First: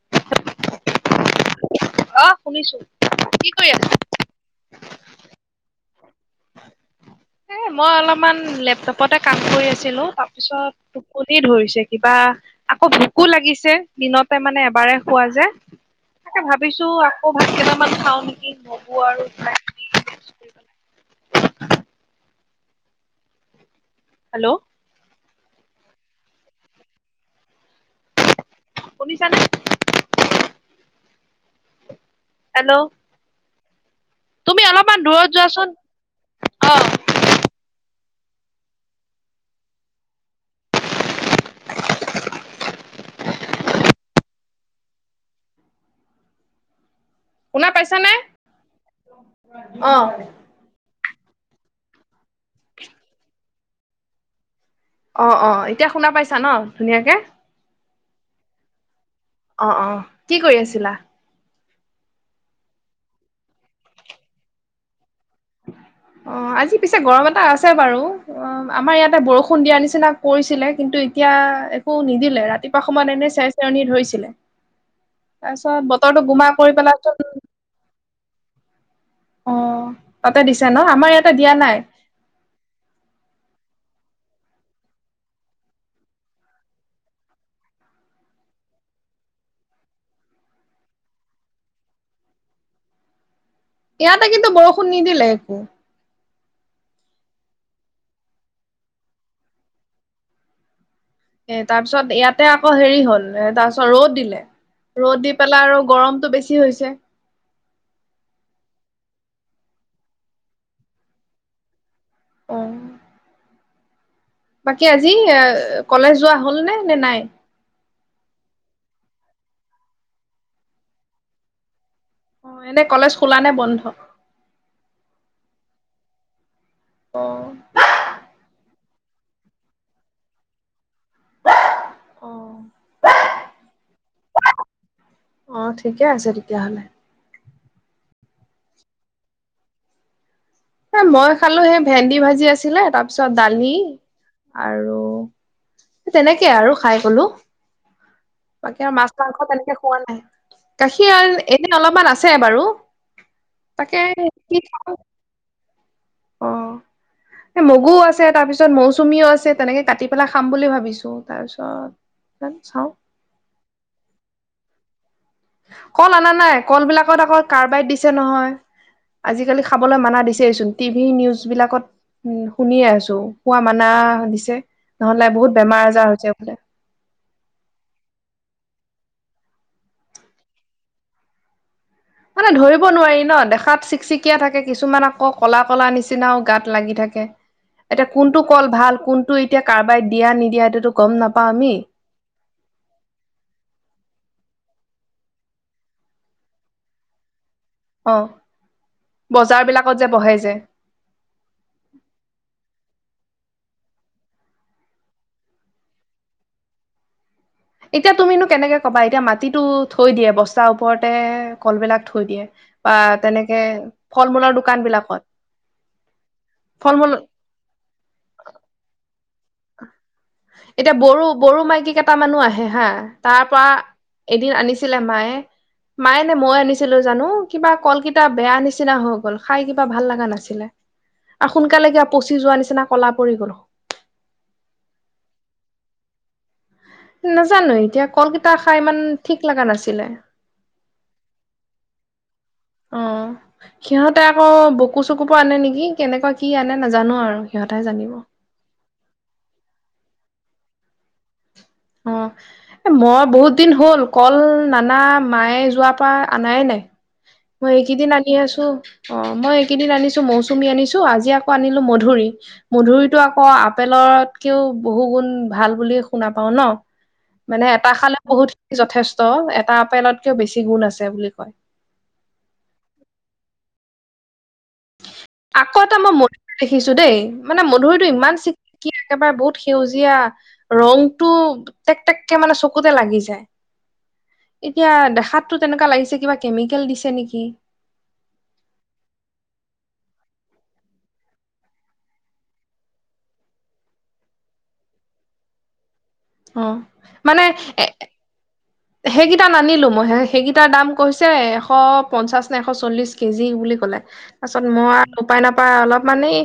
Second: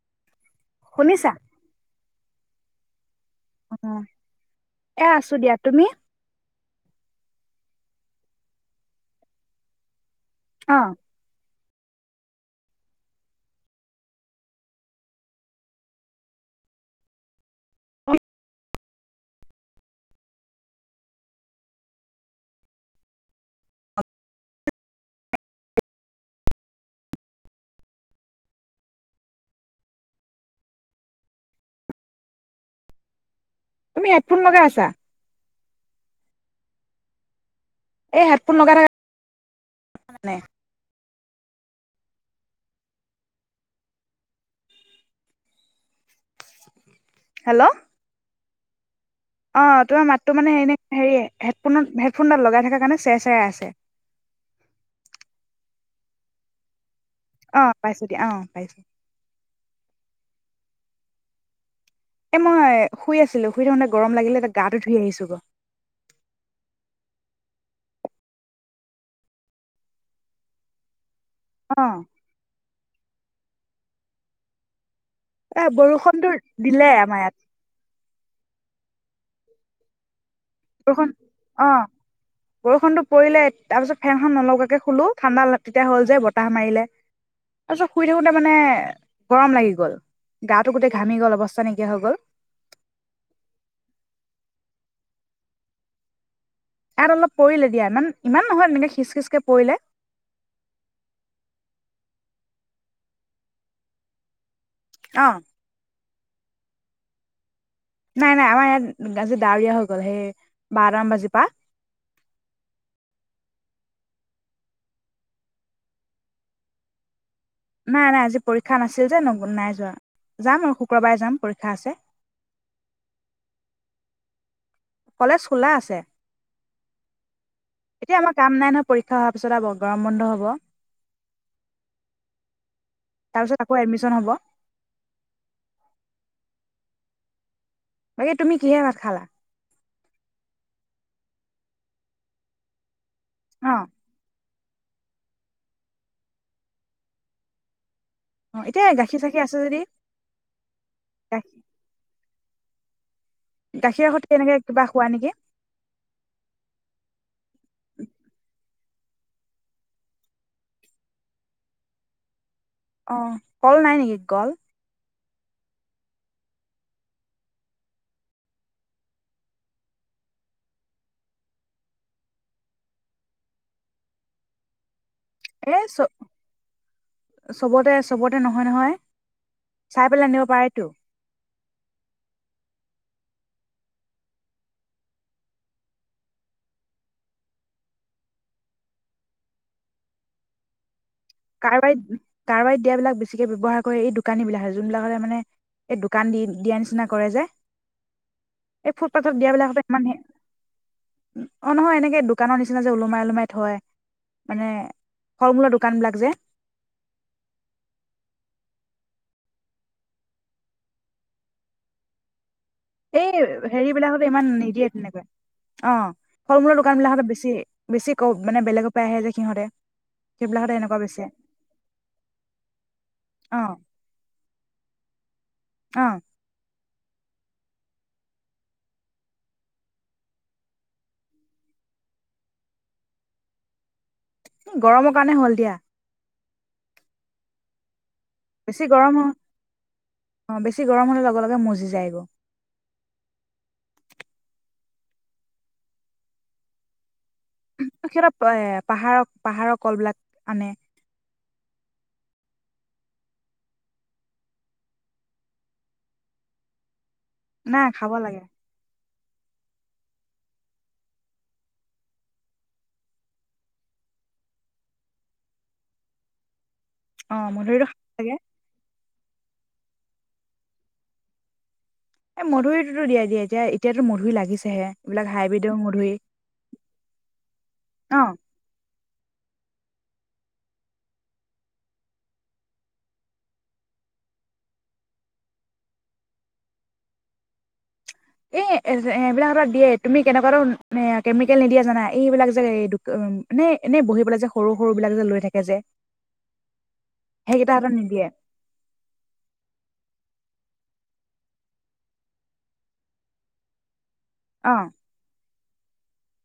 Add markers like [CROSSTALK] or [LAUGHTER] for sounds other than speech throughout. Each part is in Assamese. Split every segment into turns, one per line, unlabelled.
[INAUDIBLE]
শুনিছা
অ শুনিছো কি কৰি
অ
আছা?
এ আছো দিয়া তুমি
এ মই অলপমান লেপটপতে কাম কৰি আছিলো তাৰ
অ'।
পিছত টোপনি ধৰিছে কিবা আকৌ ভোকো লাগিছে দিনতে মানে এবাৰে খোৱা যে তাকে ভাবিছো আকৌ ভাত কেইটামান খাও নেকি নব আৰু হেল্ল' শুনিছানে হেল্ল'
তুমি হেডফোন লগাই আছা
আহ
এই হেডফোন লগাই মানে হেল্ল'?
কোনা পাইছ নে
অ তোমাৰ মাতটো মানে সনে হেৰিয় হেডফোনত হেডফোনডাল লগাই থকাৰ কাৰণে চেৰ চেৰা আছে
অ অ এতিয়া শুনা পাইছা ন ধুনীয়াকে
অ পাইছো দিয়া অ পাইছো
অ অ কি কৰি আছিলা
এ মই শুই আছিলো শুই থাকোঁতে গৰম লাগিলে এটা গাটো ধুই আহিছো গ
অ আজি পিছে গৰম এটা আছে বাৰু অ আমাৰ ইয়াতে বৰষুণ দিয়া নিচিনা কৰিছিলে কিন্তু এতিয়া একো
অ'
নিদিলে ৰাতিপুৱা সমান এনে চাই চৰণি ধৰিছিলে
এ
তাৰপিছত বতৰটো
বৰষুণতো
বোমা কৰি
দিলে
পেলাৰত
আমাৰ ইয়াত।
অ তাতে দিছে ন আমাৰ
বৰষুণ
ইয়াতে দিয়া
অ
নাই
বৰষুণতটো পৰিলে তাৰ পিছত ফেনখন নলাকে খুলো ঠাণ্ডা তেতিয়া হ'ল যে বতাহ মাৰিলে তাৰ পিছত শুই থাকোতে মানে গৰম লাগি গল গাটো গোটেই ঘামি গল অৱস্থা নাইকিয়া হৈ গল
ইয়াতে কিন্তু বৰষুণ নিদিলে একো
ইয়াত অলপ পৰিলে দিয়া ইমান ইমান নহয় এনেকে খিচ খিচকে পৰিলে
এ তাৰ পিছত ইয়াতে আকৌ হেৰি হল এ তাৰ পিছত ৰ'দ দিলে ৰ'দ
অ
দি পেলাই আৰু গৰম বেছি হৈছে
নাই নাই আমাৰ ইয়াত আজি ডাৱৰীয়া হৈ গল সেই বাৰট মান বাজিৰ পা
অ বাকী আজি এ কলেজ যোৱা হ'ল নে নে নাই
নাই নাই আজি পৰীক্ষা নাছিল যে ন নাই যোৱা যাম আৰু শুক্ৰবাৰে যাম পৰীক্ষা আছে
অ এনে কলেজ খোলা নে বন্ধ
কলেজ খোলা আছে
অ
এতিয়া আমাৰ কাম নাই ন পৰীক্ষা হোৱাৰ পিছত আৰু গৰম বন্ধ হ'ব
অ
তাৰ পিছত আকৌ এডমিশ্যন হ'ব
আহ ঠিকে আছে তেতিয়াহলে
বাকে তুমি কিহে ভাত খালা
এ মই খালো সেই ভেন্দি ভাজি আছিলে তাত ত চ ডালি
অ
আৰু তেনেকে আৰু খাই কলো
অ
বাকী
এতিয়া
আৰু মাছ
গাখীৰ
মাংস
চাখীৰ আছে
তেনেকে
যদি
খোৱা নাই গাখীৰ এনে অলপমান আছে আছে বাৰু তাকে
গাখীৰৰ সতে
কি
এনেকে কিবা
খাওঁ
খোৱা নেকি
অ এই মগু আছে তাৰপিছত মৌচ চুমিও আছে তেনেকে কাটি পেলাই খাম বুলি ভাবিছো তাৰ পিছত
অ কল নাই নেকি গল
কল অনা নাই কল বিলাকত আক কাৰ্বাইড দিছে নহয় আজিকালি খাবলৈ মানা দিছেহিচোন টিভিি নিউজ বিলাকত উ শুনিয়ে আছো শোৱা মানা দিছে নহলে বহুত
এ
বেমাৰ
চ
আজাৰ হৈছেফোলে
চবতে চবতে নহয় নহয় চাই পেলাই আনিব পাৰেতো
মানে ধৰিব নোৱাৰি ন দেখাত চিকচিকিয় থাকে কিছুমান আকৌ কলা কলা নিচিনাও গাত লাগি থাকে এতিয়া কোনটো কল ভাল কোনটো এতিয়া কাৰোবাই দিয়া নিদিয়া সটোতো
কাৰবাৰ কাৰবাৰত দিয়াবলাক বেছিকে ব্যৱহাৰ কৰে এই দু দোকানী বিলাক হয় যোনবিলাকলে মানে এই দোকান দি দিয়া নিচিনা কৰে যোয়
অ
এই ফুটপাথত
বজাৰ
দিয়াবলাক
বিলাকত
ইমান
যে বহে যে
অ নহয় এনেকে দোকানৰ নিচিনা যে ওলো ম যে
এতিয়া তুমিনো কেনেকে কবা এতিয়া মাটিতটো থৈ দিয়ে বস্তাৰ ওপৰতে কলবিলাক থৈ দিয়ে বা
এই
তেনেকে
হেৰি বিলাকত
ফল
ইমান
মূলৰ দোকান
নিদিয়ে
বিলাকত
তেনেকুৱে অ ফল মূলৰ দোকান বিলাকত বেছি বেছি ক মানে বেলেগৰ পৰা আহে যায়
এতিয়া বড়ো বড়ো মাইকী কেইটা মানুহ আহে হা তাৰ
অ
পৰা এদিন আনিছিলে মায়ে
অ
মায়ে নে মই আনিছিল ছিলো জানো কিবা কলকেইটা বেয়া নিচিনা হৈ গল খাই কিবা ভাল লগা নাছিলে আৰু সোনকালে কিয়া পচি যোৱা নিচিনা কলা পৰি গ'ল
গৰমৰ কাৰণে হ'ল দিয়া
নাজানো এতিয়া
বেছি গৰম হ অ বেছি গৰম হ'লে লগে লগে মজি যায়গৈ
[INAUDIBLE] তাতে আকৌ বকু চকুৰ পৰা আনে নেকি কেনেকুৱা কি আনে নাজানো আৰু সিহঁতেহে জানিব
সিহঁতৰ এ পাহাৰৰ পাহাৰৰ কল বিিলাক আনে
অঁ, এ মই বহুত দিন হ'ল কল নানা মায়ে যোৱাৰ পৰা অননায় নাই। মই
নাই
এইকেইদিন
খাব
আনি
লাগে
আছো। অঁ, মই এইকেইদিন আনিছো মৌচুমী আনিছো আজি আকৌ আনিলো মধুৰি, মধুৰিতটো আকৌ আপেলতকেও বহু গুণ ভাল বুলি শুনা পা ন [UNINTELLIGIBLE]
অ
মানে
মধুৰিটো
এটা
খাব
খালে
লাগে
বহুতিনি যথেষ্ট ত এটা আপেলতকেও বেছি গুণ আছে বুলি কয়।
এ' মধুৰিটোতো দিয়া দিয়া যে এতিাতো মধু লাগিছে
আকৌ এটা মই মধুুৰ দেখিছো দেই, মানে মধুুৰীতটো
ন
ইমান চিক একেবাৰে বহুত সেউজীয়া, ৰংটো টেক টেককে মানে চকুতে লাগি যায়, এতিয়া দেখাতটো তেনেকুৱা লাগিছে কিবা কেমিকেল দিছে নেকি।
এ এইবিলাক দিয়ে, তুমি কেনেকুৱাাতো কেমিকেল নিদিয়া জানা, এইবিলাক যে, এে এনেই বহি পেলাই যে সৰু সৰু বিলাক যে লৈ থাকে যে।
অঁ, মানে
সেইকেইটা
এ
হাতত নিদিয়ে
সেইকেইটাাত নানিলো মই, সেইকেইটাৰ দাম কৈছে এশ পঞ্চাশ নে এশ চল্লিশ কেজি বুলি কলে পাছত
অ
মই উপায় নাপ অলপমানানেই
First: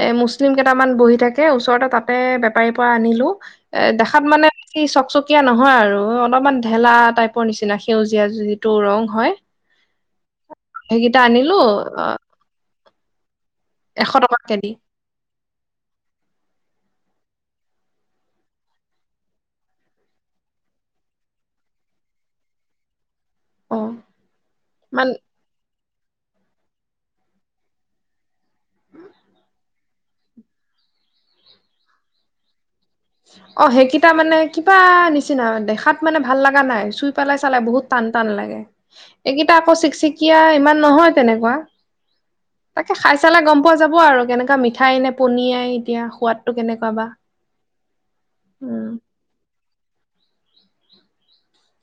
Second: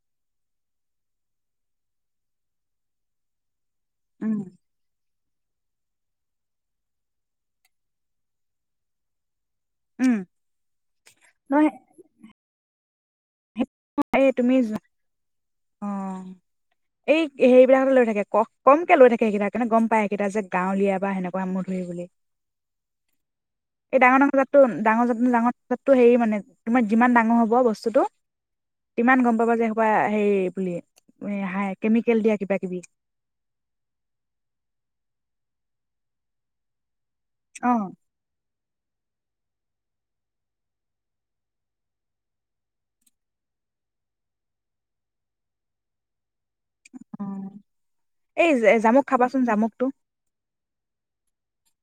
এ' মুছলিম কেইটামান বহি থাকে, ওচৰতে তাতে বেপাৰীৰ পৰা আনিলো এ দেখাত
উম
মানে [UNINTELLIGIBLE] বেি চক চক এয়া নহয় আৰু, অলপমান ঢেলা টাইপৰ নিচিনা, সেউজীয়া যিটো ৰং হয়
উম
সেইকেইটা আনিলো,
নহয়
আহ
এই তুমিোৱা, অঁ এই হেৰিবলাকতে লৈ থাকে, ক কমকে লৈ থাকে সকেইটাৰ কাৰণে গম পায় সকেইটা যে গাওলিয় বা সেনেকুৱা মোৰ ধৰি বুলি।
অ
এই ডাঙৰ ডাঙৰ জাতটো, ডাঙৰ
মান
জাত ন ডাঙৰ টো হেৰি মানে তোমাৰ যিমান ডাঙৰ হ'ব বস্তুতটো কিমান গম পাবা যে, সোপা হে বুলি, হ কেমিকেল দিয়া কিবা কিবি।
অঁ সেইকেইটা মানে কিবা নিচিনা, দেখাত মানে ভাল লগা নাই, চুই পেলাই চালে
অ
বহুত টান টান লাগে। এইকেইটা আকৌ চিকচিকীয়া ইমান নহয় তেনেকুৱা, তাকে খাই চালে গম পোৱা যাব আৰু কেনেকুৱা মিঠাই নে পনিয় এতিয়া, সোৱাদ টো কেনেকুৱা বা!
এই
উম
জামুক খাবাচোন তামুকটো [UNINTELLIGIBLE]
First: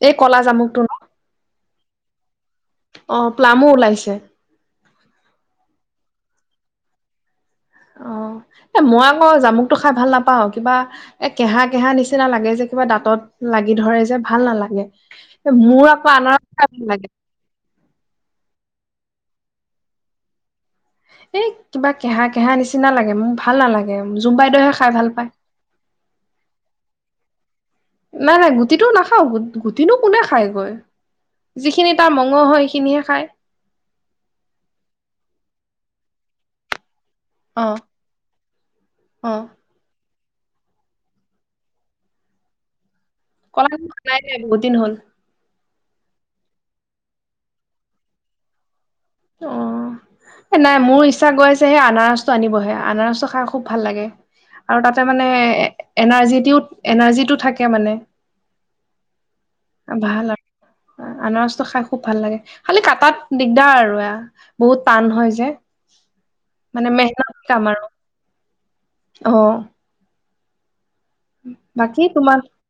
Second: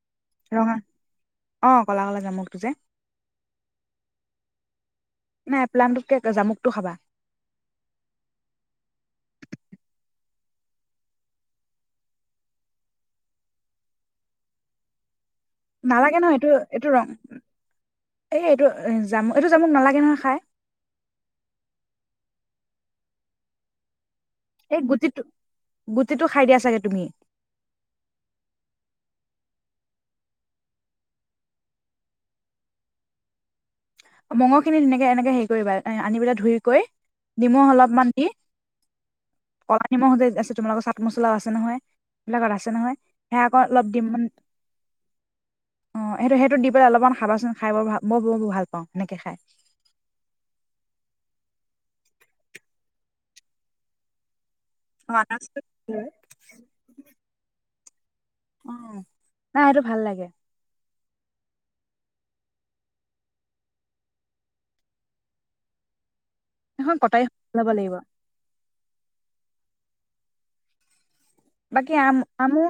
এই কলা জামুকটো ন?
অঁ, কল কলে যাম
অঁ, প্লামো ওলাইছে।
নাই প্লানটোতকে জামুকটো খাবা।
অঁ, এ মই আকৌ জামুকতটো খাই ভাল নাপাও, কিবা এ কেহা কেহা নিচিনা লাগে যে কিবা দাঁতত লাগি ধৰে যে, ভাল নালাগে। মোৰ আকৌ
নালাগে
আন
নহয় এইটো
লাগে
যাম এইটো যামোক নালাগে নহয় খাই
এ কিবা কেহা কেহা নিচিনা লাগে মোক ভাল নালাগে জুম বাইদেউহে
এই
খাই ভাল
গুটিটো
পায়
গুটিটো খাই দিয়া চাগে তুমি
নাই নাই গুটিটোও নাখাওুট গুটিনো কোনে খায়গৈ যিখিনি তাৰ মঙ হয় সেইখিনিহে খায়
মগ খিনি তেনেকে এনেকে হেৰি কৰিবা এ আনি পেলাই ধুই কৰিৈ
অ
নিমখ অলপমান দি
অ
কলা নিমখ য আছে তোমালোকৰ চাট মছলাও আছে নহয় এইবিলাকত আছে নহয় সেয়া আকৌ
কল
অলপ দিম
নাই নাই বহুত দিন হ'ল
অ সেইটো সেইটোত দি পেলাই অলপমান খাবাচোন খাই ব ভ মই ব ভাল পাওঁ সেনেকে খাই
অ এ নাই মোৰ ছা গৈাইছেহে আনাৰসটো আনিবহে আনাৰস্তটো খাই খুব ভাল লাগে আৰু তাতে
অ
মানে
আনাৰসটো
এনাৰ্জি দিও এনাৰ্জিটো থাকে মানে
উ নাই আৰুটো ভাল লাগে
আনাৰসটো খাই খুব ভাল লাগে খালি কাটাত দিগদাৰ আৰু এ বহুত টান হয় যে মানে
এখন কটাৰী
মেহনত
ল'ব
কামাৰ
লাগিব
আহ বাকী
আম
তোমাৰ
আমো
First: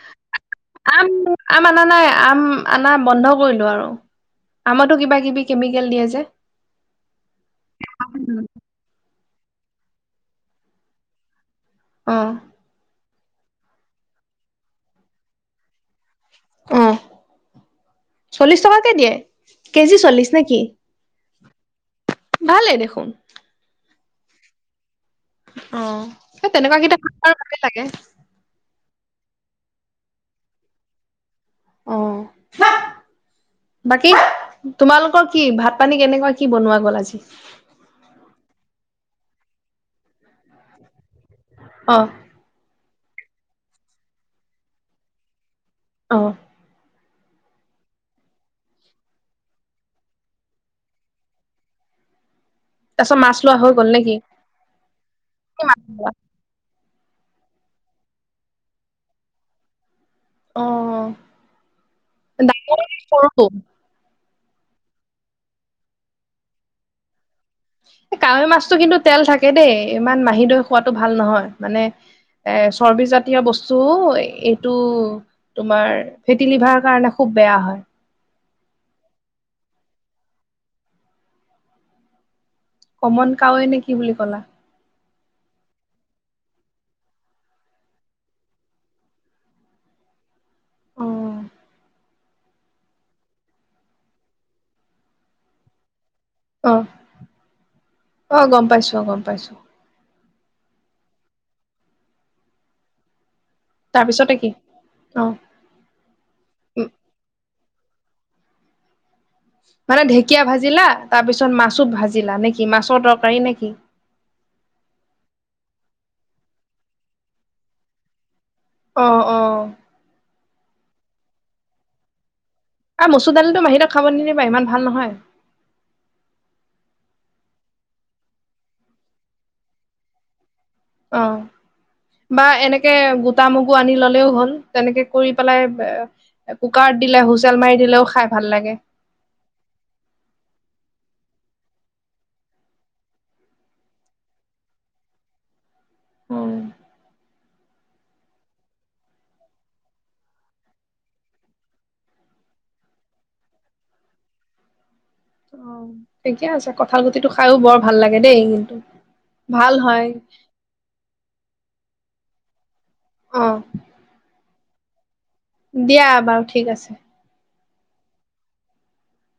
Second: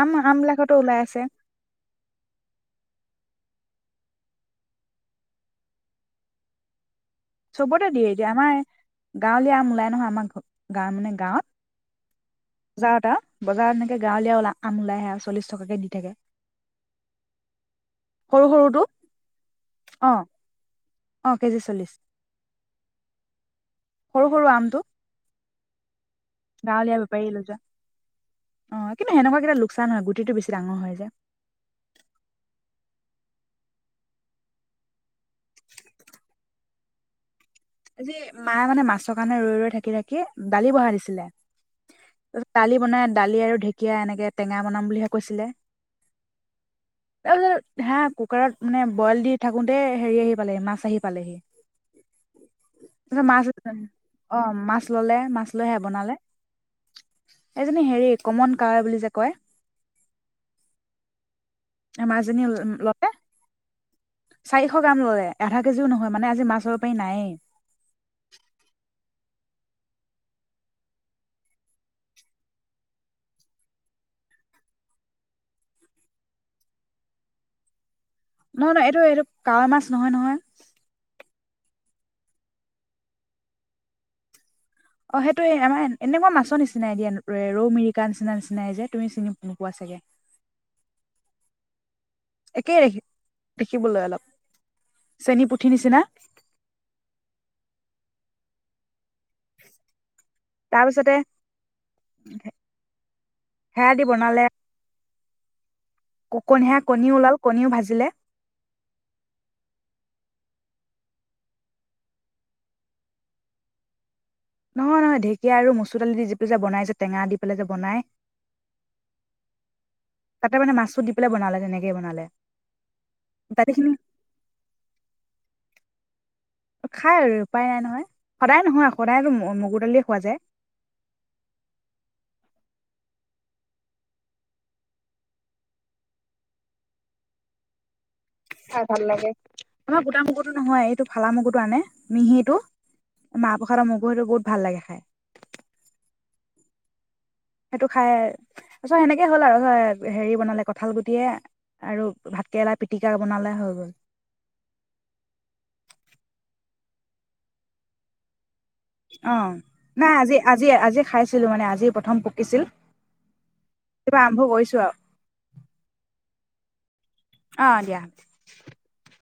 আম আম বিলাকতো ওলাই
আম
আছে
আম অনা নাই আম আ বন্ধ কৰিলো আৰু আমো কিবা কি কেমিকেল দিয়ে যে
চবতে দিয়ে দিয়া আমাৰ গাঁৱলীয়া আম ওলাই নহয় আমাৰ গাঁৱ মানে
অ',
গাঁৱত যাাৱ তা বজাৰত এনেকে গাঁৱলীয়াও আ ওলাই আহে আৰুলিশ টকাকে দি থাকে
অ
সৰু
চল্লিশ
সৰুটো
টকাকে দিয়ে কেজি
অ
চল্লিশ নেকি
অ কেজি চল্লিশ
ভালে দেখোন
সৰু সৰু আমটো
অ সেই
গাঁৱলীয়া
তেনেকুৱাাকেইটা
বেপাৰী লৈ
আৰু
যোৱা
ভে চাগে
অ কিন্তু সেনেকুৱা কেইটা লোকচান হয় গুটিটোেছি ডাঙৰ হয় যে
অ বাকী তোমালোকৰ কি ভাত পানী কেনেকুৱা কি বনোৱা গল আজি
আজি মায়ে মানে মাছৰ কাৰণে ৰৈ ৰৈ থাকি থাকি দালি বহাই দিছিলে
অ
ত তালি বনাই দালি আৰু ঢেকীয়া এনেকে টেঙা বনাম বুলিহে কৈছিলে
অ
তাৰপিছত হা কুকাৰত মানে বইল দি থাকোতে হেৰি আহি পালেহি মাছ আহি পালেহি।
তাৰপিছত
তাৰত
মাছ লোৱা হৈ গ'ল নেকি?
মাছ অ মাছ ললে মাছ লৈহে বনালে। এজনী হেৰি কমন কাৱৈ বুলি যে কয়।
অহ,
আমাৰজনী ললে। চাৰিশ গ্ৰাম ললে আধা কেজিও নহয় মানে আজি মাছৰ বেপাৰী নায়েই।
তাকে দেই ইমান মাহিদৈ খোৱাটো ভাল নহয়, মানে এ চৰ্বিজাতীয় বস্তুও এইটো তোমাৰ ফেটি লিভাৰ কাৰণে খুব বেয়া হয়।
নহয়-নহয় এইটো এইটো কাৱৈ মাছ নহয়-নহয়।
কমন কাৱৈ নে কি বুলি কলা?
অ' সেইটোোৱে আমাৰ এনেকুৱা মাছৰ নিচিনাই দিয়া ৰৌ মিৰিকা নিচিনা নিচিনাই যে তুমি চিনি নোপোৱা চাগে।
অ
একেই দেখি দেখিবলৈ অলপ চেনী পুঠি নিচিনা।
অ' অহ গম পাইছো অ' গম পাইছো।
তাৰপিছতে সেৰা দি
তাৰপিছতে
বনালে
কি অ
ক কণ সে কণীও ওলাল কণীও ভাজিলে।
মানে ঢেকীয়া ভাজিলা তাৰ পিছত মাছো ভাজিলা নেকি মাছৰ তৰকাৰী নেকি?
নহয়-নহয় ঢেঁকীয়া আৰু মচুৰ দালি দি যি পি যে বনাই যে টেঙা দি পেলাই যে বনাই।
অহ-অহ।
চ দি পেলাই বনালে তেনেকে বনালে।
আৰু মচুৰ দালিটো মাহী
দালিখিনি
হতক খাব নিদিবা ইমান ভাল নহয়।
খাই আৰু উপায় নাই নহয় সদায় নহয় সদায়ো মগুৰ দালিয়ে খোৱা যায়।
অ' বা এনেকে গোটা মগু আনি ললেও হ'ল। তেনেকে কৰি পেলাই কুকাৰত দিলে হুচেল মাৰি দিলেও খাই। ভাল লাগে
খাই ভাল লাগে আমাৰ গোট মুগুতো নহয় এইটো। ফালা মগু টো আনে মিহিটো মাহ প্ৰসাদৰ মগু সেইটো বহুত ভাল লাগে খাই।
অ,
সেইটো খাই সেনেকেই হ'ল আৰু হেৰি বনালে কঠাল গুটিয়ে আৰু ভাতকেৰেলা পিটিকা বনালে হৈ গ'ল।
অ, থিকে আছে কঠাল গুটিটো খাযো বৰ ভাল লাগে দেই।
অ'
ভাল হয়
নাই আজি-আজি-আজি খাইছো। ছিলো মানে আজি প্ৰথম পকিছিল।
অ
ত আৰম্ভ কৰি চো আৰু
দিয়া বাৰু ঠিক আছে।
অ দিয়া।